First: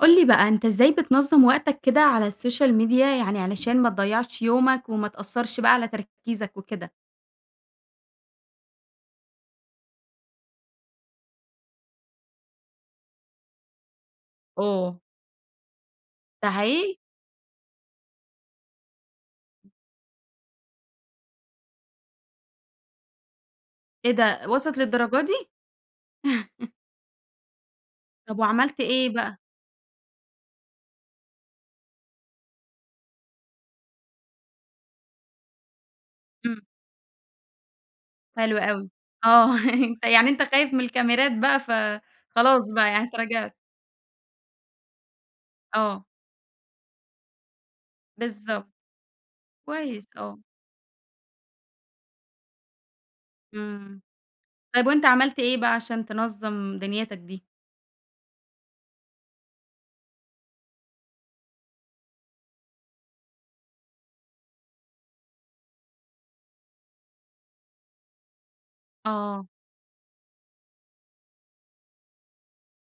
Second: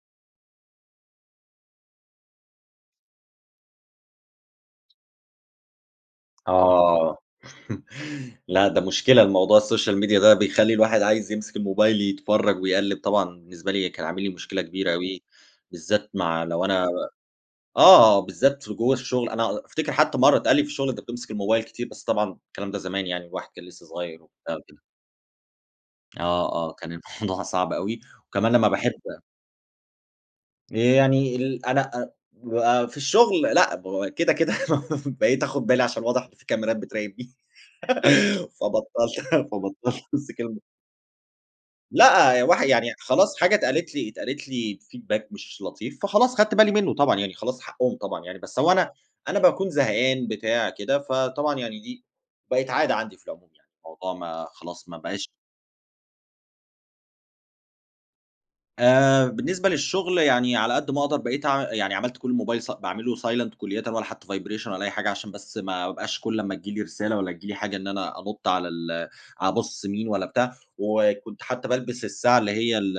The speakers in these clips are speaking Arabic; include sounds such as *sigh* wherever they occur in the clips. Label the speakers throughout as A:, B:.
A: قُل لي بقى، أنتَ إزاي بتنظم وقتك كده على الsocial media، يعني علشان ما تضيعِش يومك وما تأثِّرش بقى على تركيزك وكده؟
B: آه، *chuckles* لأ، ده مشكلة الموضوع الsocial media ده بيخلِّي الواحد عايِز يمسك الموبايل يتفرَّج ويقلِّب طبعًا، بالنسبة لي كان عامل لي مشكلة كبيرة
A: أوه!
B: أوي، بالذات مع
A: ده
B: لو أنا
A: حقيقي؟
B: آه، بالذات في جوّا الشغل، أنا على أفتكِر حتى مرَّة اتقال لي في الشغل: "أنتَ بتمسك الموبايل كتير." بس طبعًا الكلام ده زمان يعني، الواحد كان لسه
A: إيه
B: صغيِّر
A: ده!
B: وبتاع
A: وصلت
B: وكده.
A: للدرجة دي؟!
B: آه
A: *chuckles*
B: آه، كان الموضوع صعب أوي
A: طب
B: وكمان لمّا
A: وعملت
B: باحب
A: إيه بقى؟
B: آآ، يعني ال أنا أ هو في الشغل لأ، بو كده، كده *chuckles* بقيت آخُد بالي عشان واضح إن في
A: إمم.
B: كاميرات بتراقِبني، *laughs*
A: حلوة أوي،
B: فبطَّلت
A: آه، *chuckles*
B: فبطَّلت
A: أنتَ يعني
B: امسك
A: أنتَ
B: الم
A: خايِف من الكاميرات بقى،
B: لأ،
A: فخلاص
B: الواح
A: بقى،
B: يعني
A: يعني
B: خلاص،
A: اتراجعت.
B: حاجة اتقالت لي اتقالت لي feedback مش لطيف،
A: آه.
B: فخلاص، خدت بالي منُّه، طبعًا يعني، خلاص حقهم طبعًا يعني. بس هو
A: بالضبط.
B: أنا أنا باكون
A: كويس،
B: زهقان،
A: آه.
B: بتاع كده، فطبعًا يعني إيه، بقِت عادة عندي في العموم يعني،
A: إمم،
B: الموضوع ما
A: طيب
B: خلاص، ما
A: وأنتَ
B: بقاش
A: عملت إيه بقى عشان تنظّم دنيتك دي؟
B: آآ، بالنسبة للشغل يعني على قد ما أقدَر بقيت اع يعني عملت كل الموبايل س باعمله silent كُلّيةً ولا حتى vibration ولا أي حاجة، عشان بس ما أبقاش كل ما تيجي لي رسالة والّا تيجي لي حاجة إن أنا أنُطّ على ال
A: آه.
B: أبُص مين والّا بتاع. وكنت حتى بالبس الساعة اللي هي ال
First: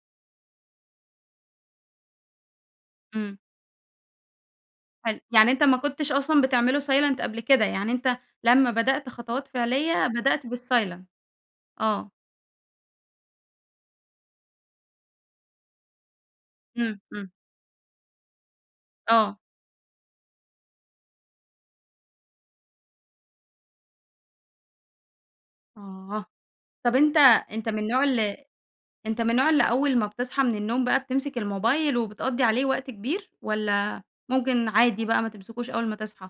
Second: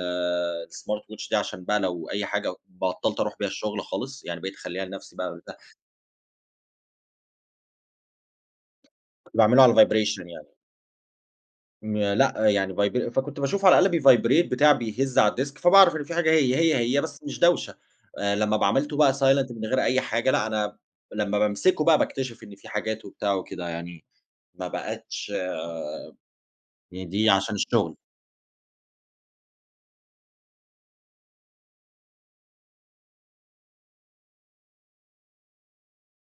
B: الsmart watch دي عشان بقى لو أي حاجة، و بطَّلت أرُوح
A: إمم.
B: بيها الشغل خالص، يعني بقيت اخلِّيها لنفسي
A: حلو،
B: بقى
A: يعني
B: وده
A: أنتَ ما كنتش أصلًا بتعمله silent قبل كده، يعني أنتَ لمّا بدأت
B: كنت
A: خطوات
B: باعمله على
A: فعلية
B: الvibration
A: بدأت
B: يعني.
A: بالsilent. آه.
B: ما لأ، يعني vibr فكنت باشوفه على الأقل بيvibrate، بتاع، بيهَز على الdesk، فباعرف إن في حاجة هي هي
A: إمم،
B: هي بس
A: إمم.
B: مش داوشة. آآ، لمّا ب عملته بقى
A: آه.
B: silent من غير أي حاجة، لأ أنا لمّا بامسِكه بقى باكتشف إن في حاجات وبتاع وكده، يعني ما بقِتش
A: آه، طب أنتَ
B: يضيع عشان
A: أنتَ من
B: الشغل.
A: النوع ال أنتَ من النوع اللي أول ما بتصحى من النوم بقى بتمسك الموبايل وبتقضِّي عليه وقت كبير، والّا ممكن عادي بقى، ما تمسكوش أول ما تصحى؟